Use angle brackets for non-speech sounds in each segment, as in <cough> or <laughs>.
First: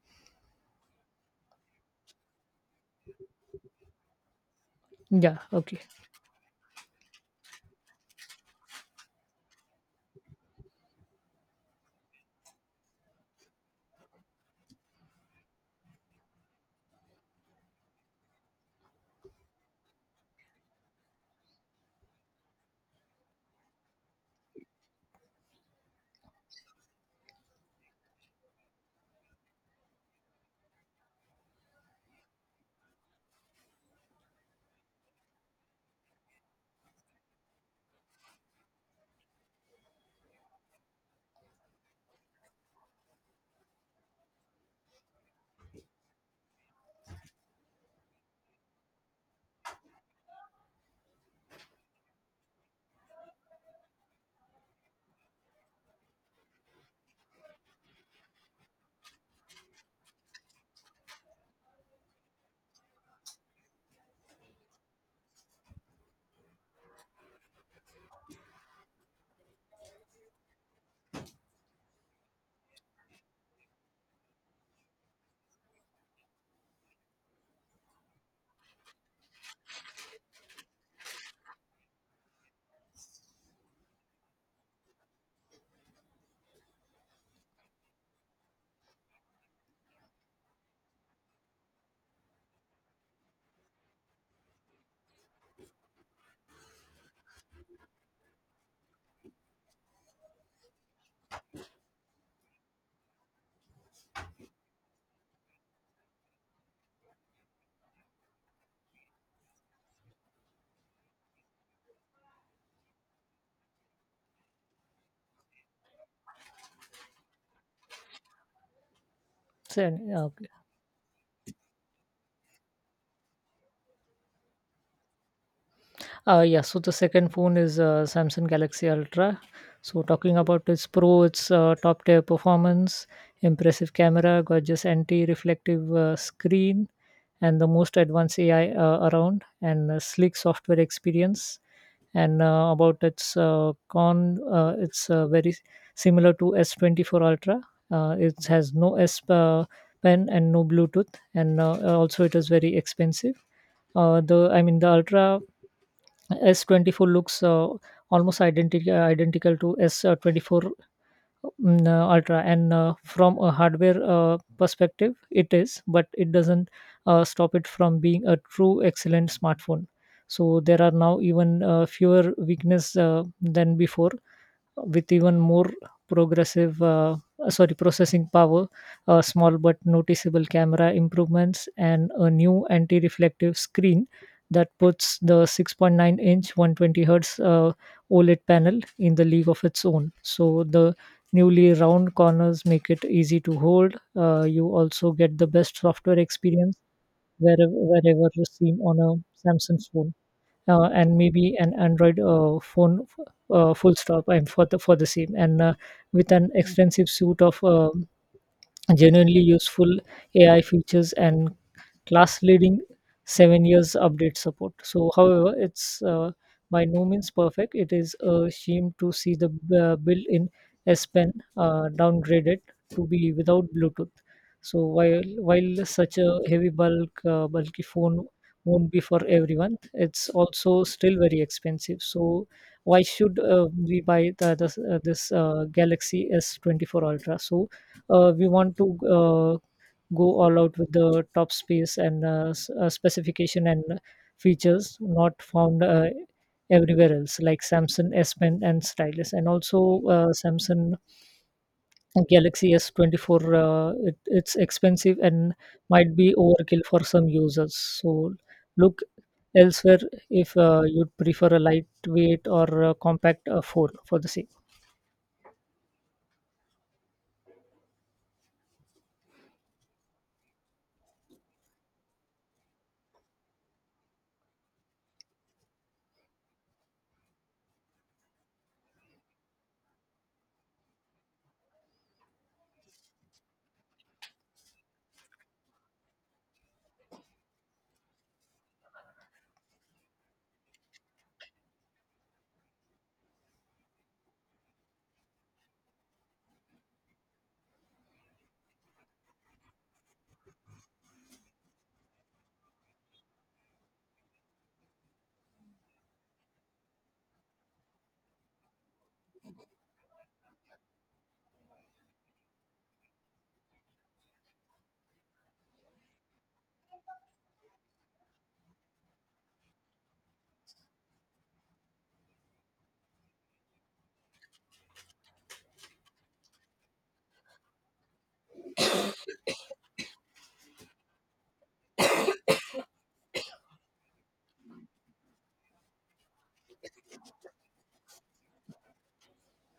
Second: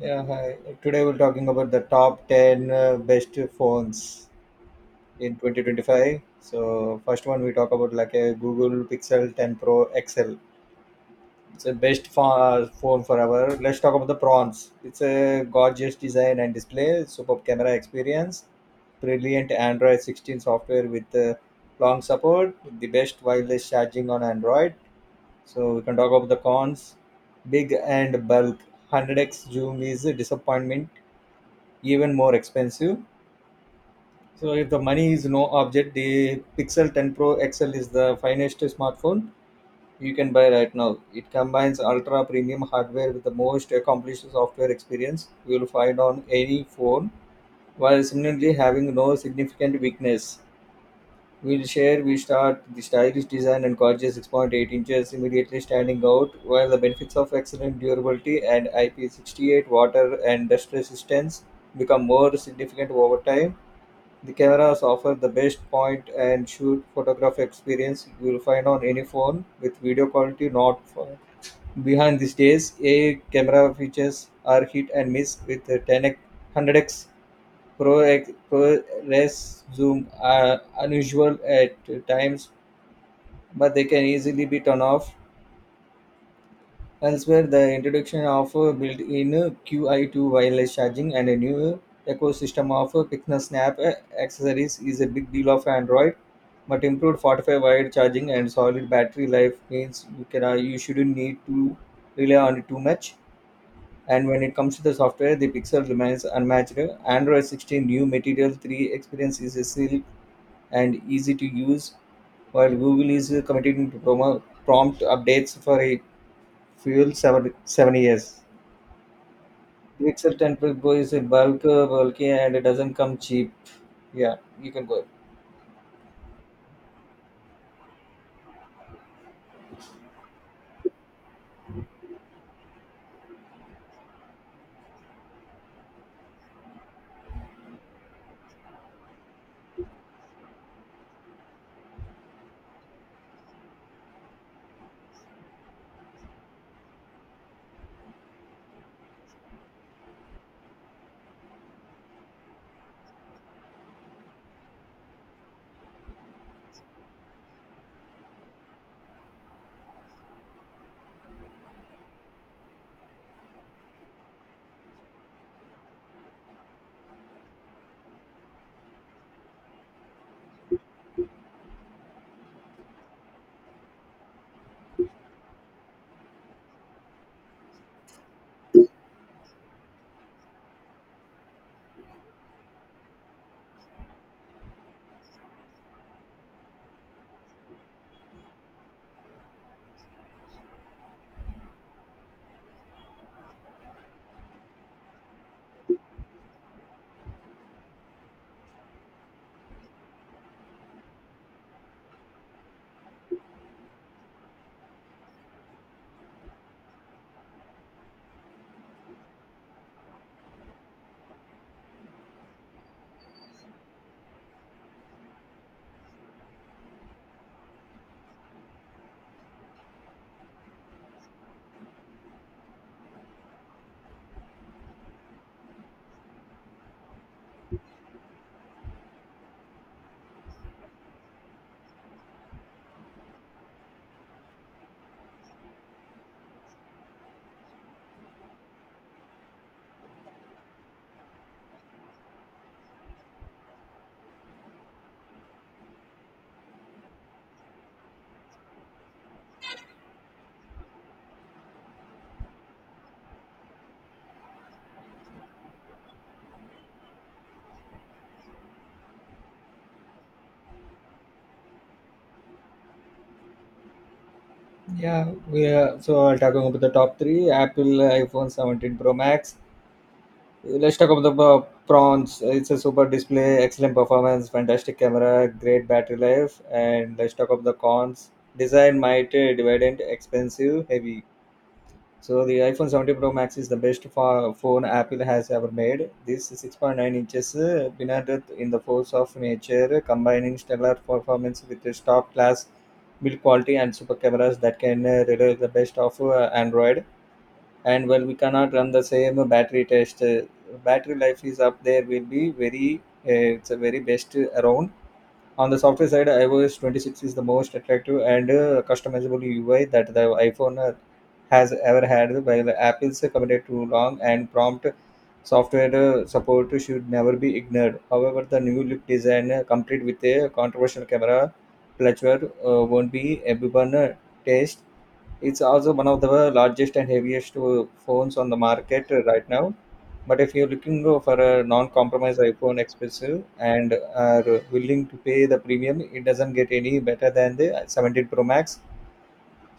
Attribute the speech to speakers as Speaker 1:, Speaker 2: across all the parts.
Speaker 1: Yeah, hi. Today we're talking about the top 10 best phones in
Speaker 2: Yeah, okay.
Speaker 1: 2025. So, first one we talk about like a Google Pixel 10 Pro XL. It's a phone forever. Let's talk about the prawns. It's a gorgeous design and display, superb camera experience, brilliant Android 16 software with long support, the best wireless charging on Android. So, we can talk about the cons. Big and bulk. 100x zoom is a disappointment, even more expensive. So if the money is no object, the Pixel 10 Pro XL is the finest smartphone you can buy right now. It combines ultra premium hardware with the most accomplished software experience you will find on any phone, while similarly having no significant weakness. We'll share we start the stylish design and gorgeous 6.8 inches immediately standing out, while the benefits of excellent durability and IP68 water and dust resistance become more significant over time. The cameras offer the best point and shoot photograph experience you will find on any phone, with video quality not far behind these days. AI camera features are hit and miss, with the 10x, 100x Pro, X- Pro Res zoom are unusual at times, but they can easily be turned off. Elsewhere, the introduction of a built-in QI to wireless charging and a new ecosystem of Pixel Snap accessories is a big deal of Android. But improved 45 wire charging and solid battery life means you shouldn't need to rely on it too much. And when it comes to the software, the Pixel remains unmatched. Android 16 new Material 3 experience is a silk and easy to use, while Google is committing to prompt updates for a fuel seven years.
Speaker 2: So,
Speaker 1: It's
Speaker 2: uh,
Speaker 1: a
Speaker 2: okay.
Speaker 1: 10 per boy is a bulky and it doesn't come cheap. Yeah, you can go.
Speaker 2: Yeah, so the second phone is Samsung Galaxy Ultra. So, talking about its pro, its top tier performance, impressive camera, gorgeous anti reflective screen, and the most advanced AI around, and a slick software experience. And about its con, it's very similar to S24 Ultra. It has no S pen and no Bluetooth, and also it is very expensive. The I mean the Ultra S24 looks almost identical to S24, Ultra, and from a hardware perspective, it is, but it doesn't stop it from being a true excellent smartphone. So there are now even fewer weakness than before, with even more progressive sorry processing power, a small but noticeable camera improvements, and a new anti-reflective screen that puts the 6.9 inch 120 hertz OLED panel in the league of its own. So the newly round corners make it easy to hold. You also get the best software experience wherever seen on a Samsung phone, and maybe an Android phone, full stop. I'm for the same, and with an extensive suite of genuinely useful AI features and class leading 7 years update support. So, however, it's by no means perfect. It is a shame to see the build in S Pen downgraded to be without Bluetooth. So, while such a heavy bulky phone won't be for everyone, it's also still very expensive. So, why should we buy this Galaxy S24 Ultra? So, we want to go all out with the top space and specification and features not found everywhere else like Samsung S Pen and stylus. And also Samsung Galaxy S24, it's expensive and might be overkill for some users, so look elsewhere if you'd prefer a lightweight or a compact phone for the same.
Speaker 1: Yeah, we are, so I'll talk about the top three, Apple iPhone 17 Pro Max. Let's talk about the prawns. It's a super display, excellent performance, fantastic camera, great battery life. And let's talk about the cons. Design might dividend expensive heavy. So the iPhone 17 Pro Max is the phone Apple has ever made. This 6.9 inches bended in the force of nature, combining stellar performance with a top-class build quality and super cameras that can relay the best of Android. And well, we cannot run the same battery test. Battery life is up there. Will be very. It's a very best around. On the software side, iOS 26 is the most attractive and customizable UI that the iPhone has ever had, while Apple's committed to long and prompt software support should never be ignored. However, the new look design, complete with a controversial camera clutch, won't be everyone taste. It's also one of the largest and heaviest phones on the market right now. But if you're looking for a non-compromise iPhone expensive and are willing to pay the premium, it doesn't get any better than the 17 Pro Max.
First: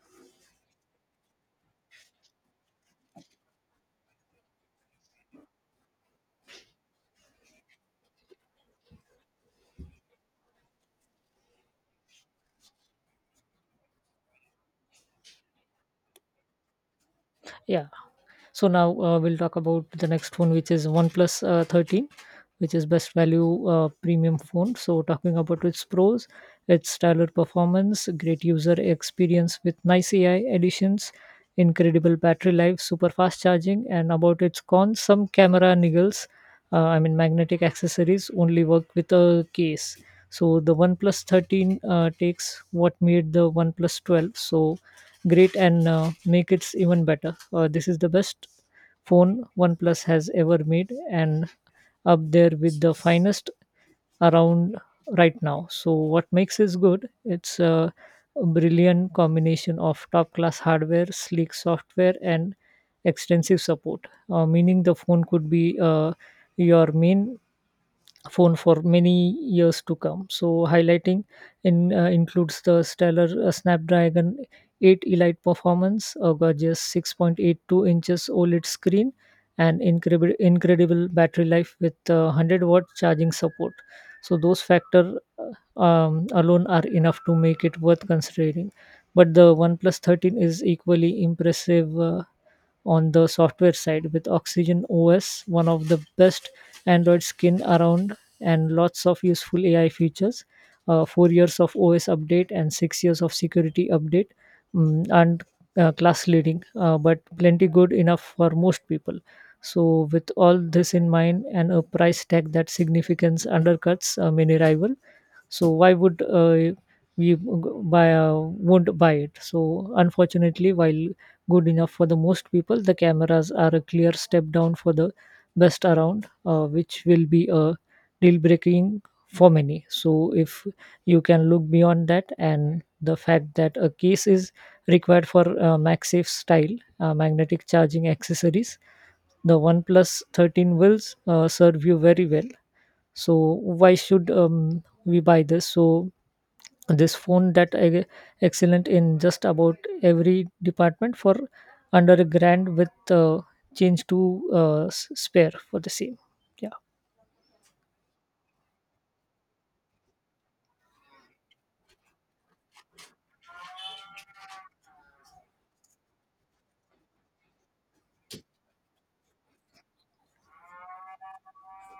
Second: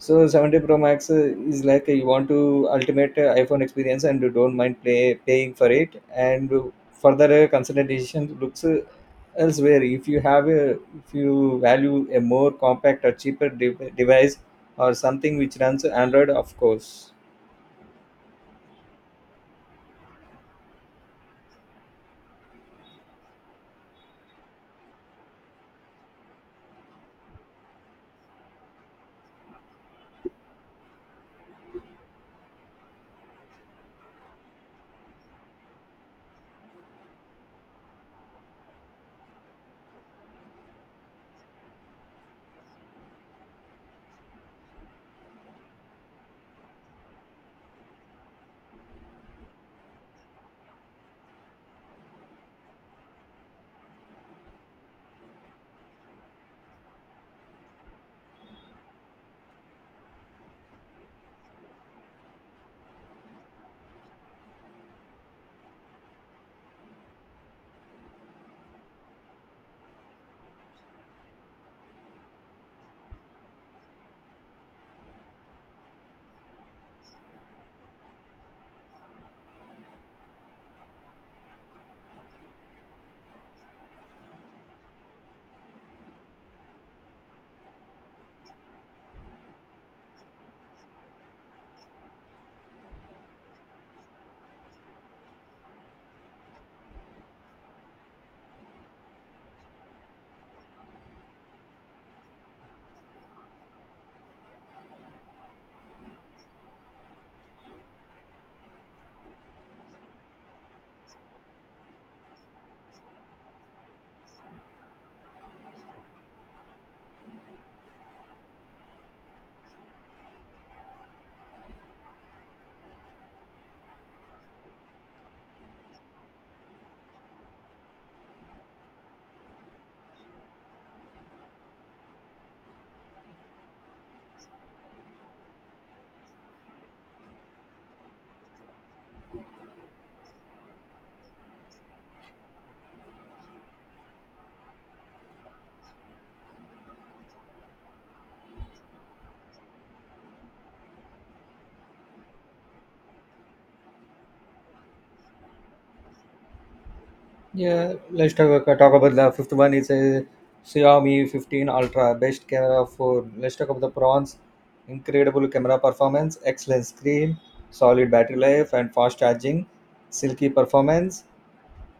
Speaker 1: So 70 Pro Max is like you want to ultimate iPhone experience and you don't mind paying for it. And further consideration looks elsewhere. If if you value a more compact or cheaper device, or something which runs Android, of course.
Speaker 2: Yeah. So now we'll talk about the next phone, which is OnePlus 13, which is best value premium phone. So talking about its pros, its stellar performance, great user experience with nice AI additions, incredible battery life, super fast charging, and about its cons, some camera niggles. I mean, magnetic accessories only work with a case. So the OnePlus 13 takes what made the OnePlus 12 so great and make it even better. This is the best phone OnePlus has ever made and up there with the finest around right now. So what makes it good? It's a brilliant combination of top class hardware, sleek software and extensive support. Meaning the phone could be your main phone for many years to come. So highlighting in includes the stellar Snapdragon 8 Elite performance, a gorgeous 6.82 inches OLED screen, and incredible battery life with 100-watt charging support. So those factor alone are enough to make it worth considering. But the OnePlus 13 is equally impressive on the software side with Oxygen OS, one of the best Android skin around, and lots of useful AI features. 4 years of OS update and 6 years of security update, and class leading, but plenty good enough for most people. So, with all this in mind and a price tag that significance undercuts many rivals. So why would we g- buy won't buy it. So unfortunately, while good enough for the most people, the cameras are a clear step down for the best around, which will be a deal breaking for many. So if you can look beyond that and the fact that a case is required for MagSafe style magnetic charging accessories, the OnePlus 13 will serve you very well. So why should we buy this? So this phone that excellent in just about every department for under a grand with change to spare for the same. Yeah,
Speaker 1: Yeah, let's talk about the fifth one. It's a Xiaomi 15 Ultra, best camera for. Let's talk about the prawns. Incredible camera performance, excellent screen, solid battery life, and fast charging. Silky performance.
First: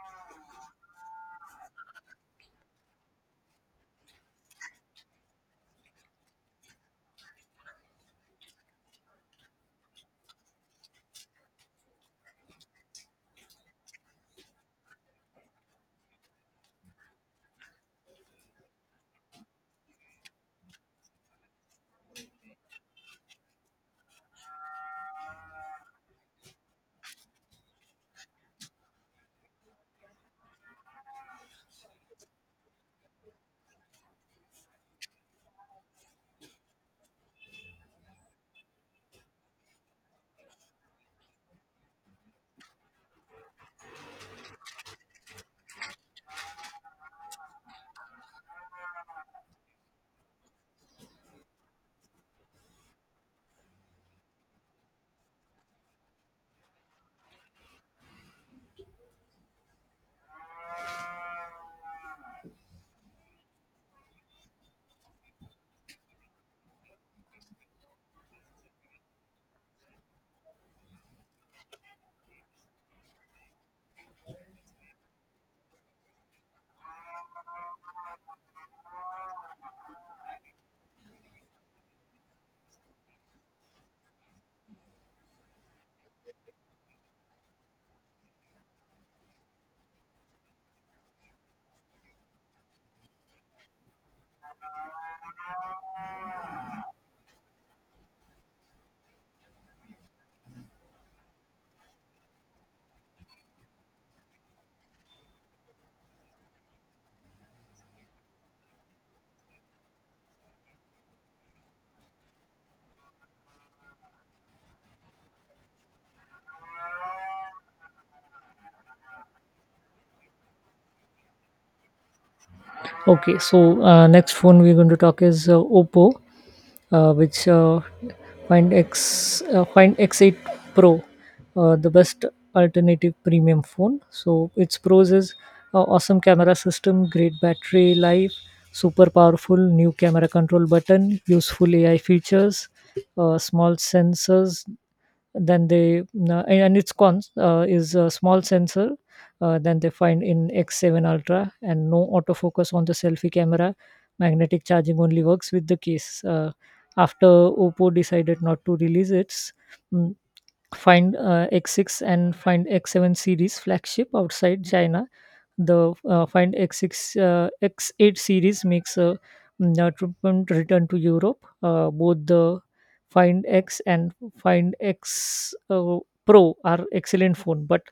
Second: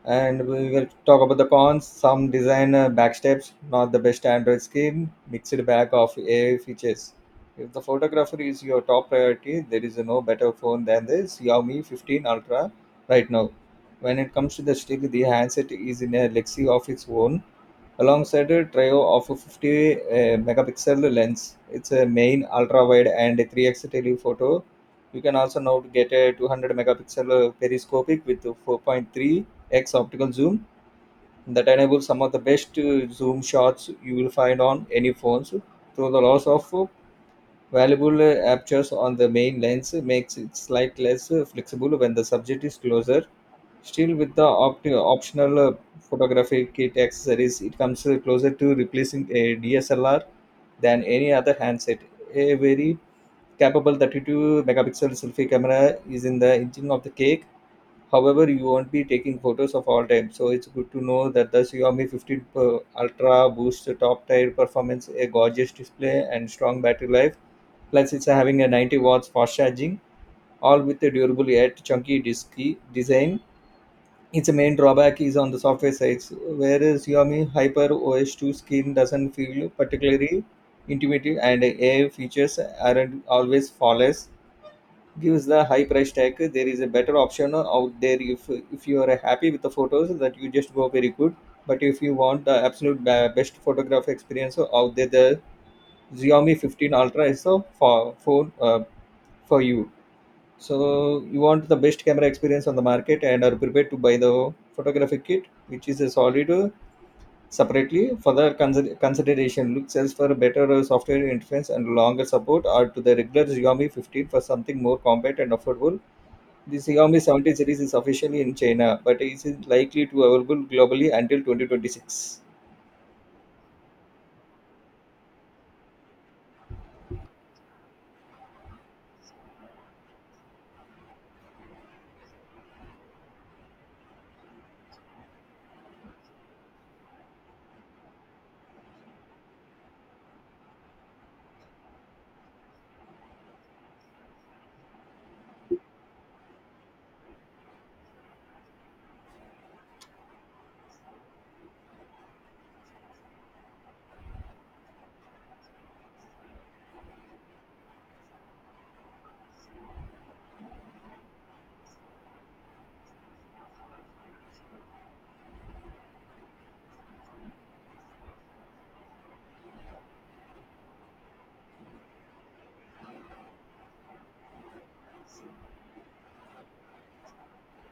Speaker 1: And we will talk about the cons. Some design backsteps, not the best Android skin, mixed bag of AI features. If the photographer is your top priority, there is no better phone than the Xiaomi 15 Ultra right now. When it comes to the stick, the handset is in a legacy of its own, alongside a trio of a 50 megapixel lens. It's a main ultra wide and a 3x telephoto. You can also now get a 200 megapixel periscopic with a 4.3x optical zoom that enables some of the best zoom shots you will find on any phones. Though the loss of valuable apertures on the main lens makes it slightly less flexible when the subject is closer. Still, with the optional photography kit accessories, it comes closer to replacing a DSLR than any other handset. A very capable 32 megapixel selfie camera is in the engine of the cake. However, you won't be taking photos of all time, so it's good to know that the Xiaomi 15 Pro Ultra boosts the top tier performance, a gorgeous display, and strong battery life. Plus, it's having a 90 watts fast charging, all with a durable yet chunky disc design. Its main drawback is on the software side, whereas Xiaomi Hyper OS 2 skin doesn't feel particularly intuitive and AI features aren't always flawless. Gives the high price tag, there is a better option out there if you are happy with the photos that you just go very good. But if you want the absolute best photograph experience out there, the Xiaomi 15 Ultra is the phone for you. So you want the best camera experience on the market and are prepared to buy the photographic kit, which is a solid separately for the consideration. Look sells for a better software interface and longer support, or to the regular Xiaomi 15 for something more compact and affordable. The Xiaomi 70 series is officially in China, but is likely to available globally until 2026.
Speaker 2: okay. So next phone we're going to talk is Oppo, which Find X Find X8 Pro, the best alternative premium phone. So its pros is awesome camera system, great battery life, super powerful new camera control button, useful AI features, small sensors, then they and its cons is a small sensor than they find in X7 Ultra and no autofocus on the selfie camera. Magnetic charging only works with the case. After Oppo decided not to release its mm, Find X6 and Find X7 series flagship outside China, the X8 series makes a triumphant return to Europe. Both the Find X and Find X Pro are excellent phone, but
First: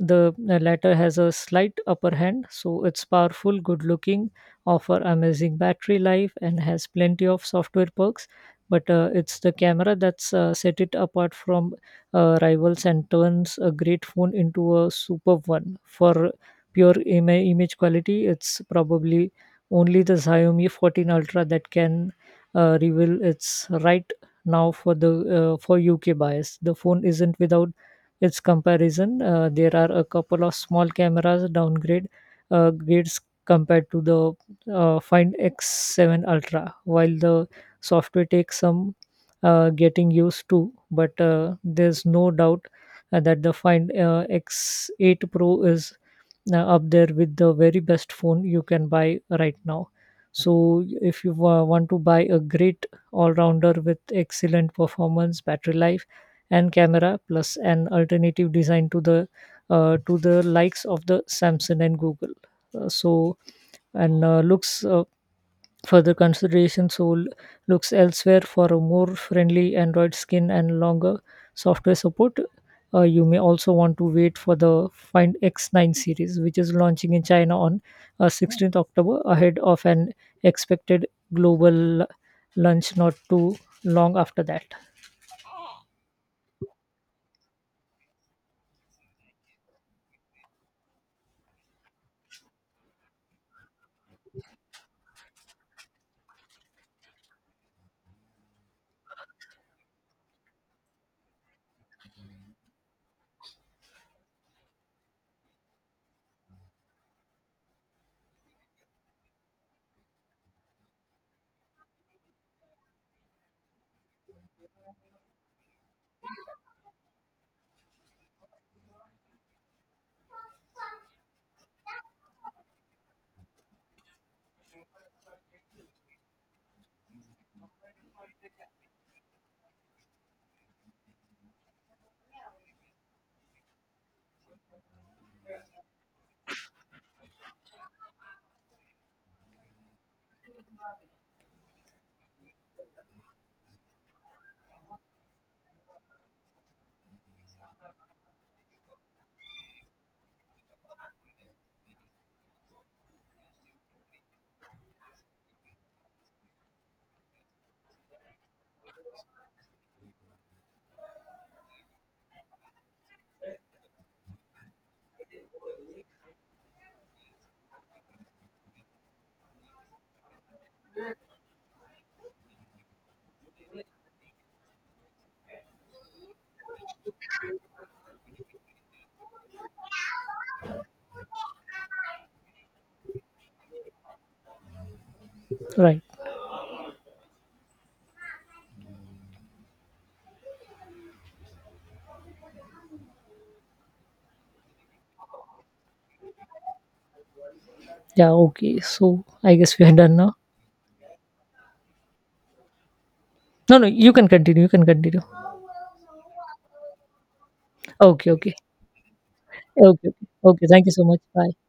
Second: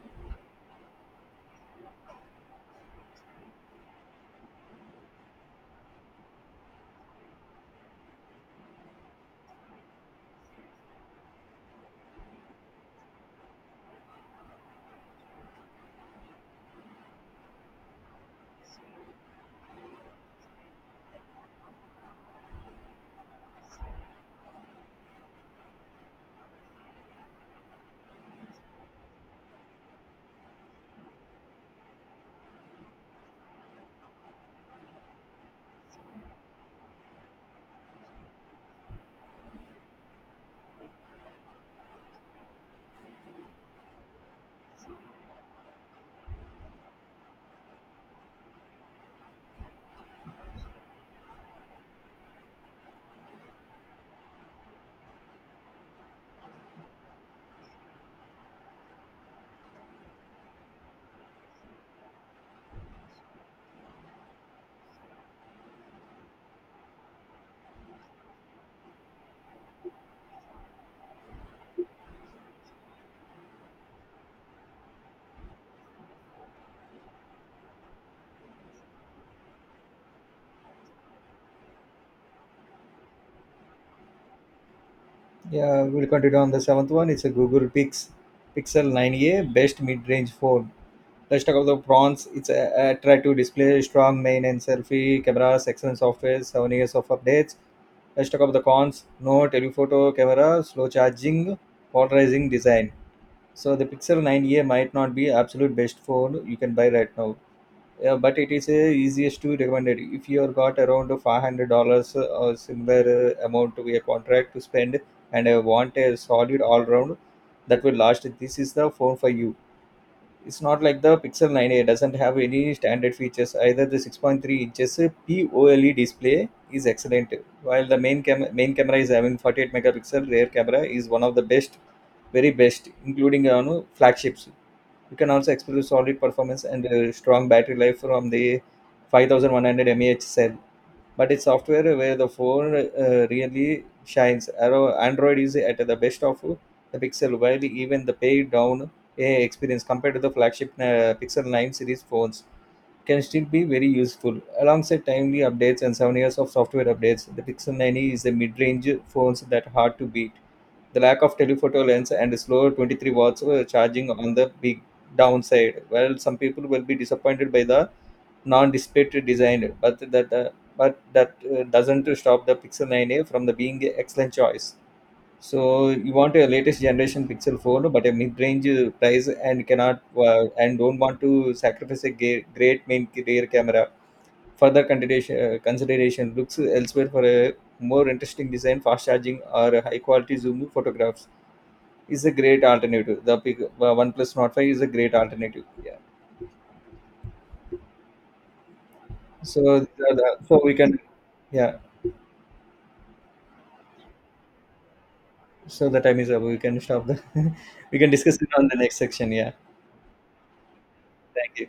Speaker 2: the latter has a slight upper hand. So it's powerful, good looking, offer amazing battery life, and has plenty of software perks. But it's the camera that's set it apart from rivals and turns a great phone into a superb one. For pure image quality, it's probably only the Xiaomi 14 Ultra that can reveal its right now for the for UK bias. The phone isn't without its comparison. There are a couple of small cameras downgrade grades compared to the Find X7 Ultra, while the software takes some getting used to. But there's no doubt that the Find X8 Pro is up there with the very best phone you can buy right now. So, if you want to buy a great all rounder with excellent performance, battery life, and camera, plus an alternative design to the likes of the Samsung and Google, so and looks further consideration soul looks elsewhere for a more friendly Android skin and longer software support. You may also want to wait for the Find X9 series, which is launching in China on October 16th ahead of an expected global launch not too long after that.
Speaker 1: Yeah, we'll continue on the seventh one. It's a Google Pix Pixel 9a, best mid-range phone. The stock of the prawns, it's a attractive display, strong main and selfie cameras, excellent software, 7 years of updates. The stock of the cons, no telephoto camera, slow charging, polarizing design. So the Pixel 9a might not be absolute best phone you can buy right now. Yeah, but it is easiest to recommend it. If you have got around $500 or similar amount to a contract to spend, and want a solid all round that will last, this is the phone for you. It's not like the Pixel 9a doesn't have any standard features. Either the 6.3 inches POLE display is excellent, while the main camera is having 48 megapixel rear camera is one of the best, very best, including on flagships. You can also expect solid performance and strong battery life from the 5100 mAh cell. But it's software where the phone really shines. Android is at the best of the Pixel, while even the paid down AI experience compared to the flagship Pixel 9 series phones can still be very useful. Alongside timely updates and souvenirs of software updates, the Pixel 9e is a mid-range phone that hard to beat. The lack of telephoto lens and slower 23 watts charging on the big downside. Well, some people will be disappointed by the non-display design, but that doesn't stop the Pixel 9a from the being an excellent choice. So you want a latest generation Pixel phone, but a mid-range price and cannot and don't want to sacrifice a great main rear camera. Further
Speaker 2: Right.
Speaker 1: consideration looks elsewhere for a more interesting design, fast charging, or a high-quality zoom photographs is a great alternative. The OnePlus Note 5 is a great alternative. Yeah.
Speaker 2: Yeah, okay. So I guess
Speaker 1: So
Speaker 2: we
Speaker 1: these
Speaker 2: are done now.
Speaker 1: so we can, yeah.
Speaker 2: No, no, you can continue. You can continue.
Speaker 1: So the time is up. We can stop the. <laughs> We can
Speaker 2: Okay,
Speaker 1: discuss it
Speaker 2: okay.
Speaker 1: on the next section. Yeah.
Speaker 2: Okay, okay. Okay, thank you so much. Bye.
Speaker 1: Thank you.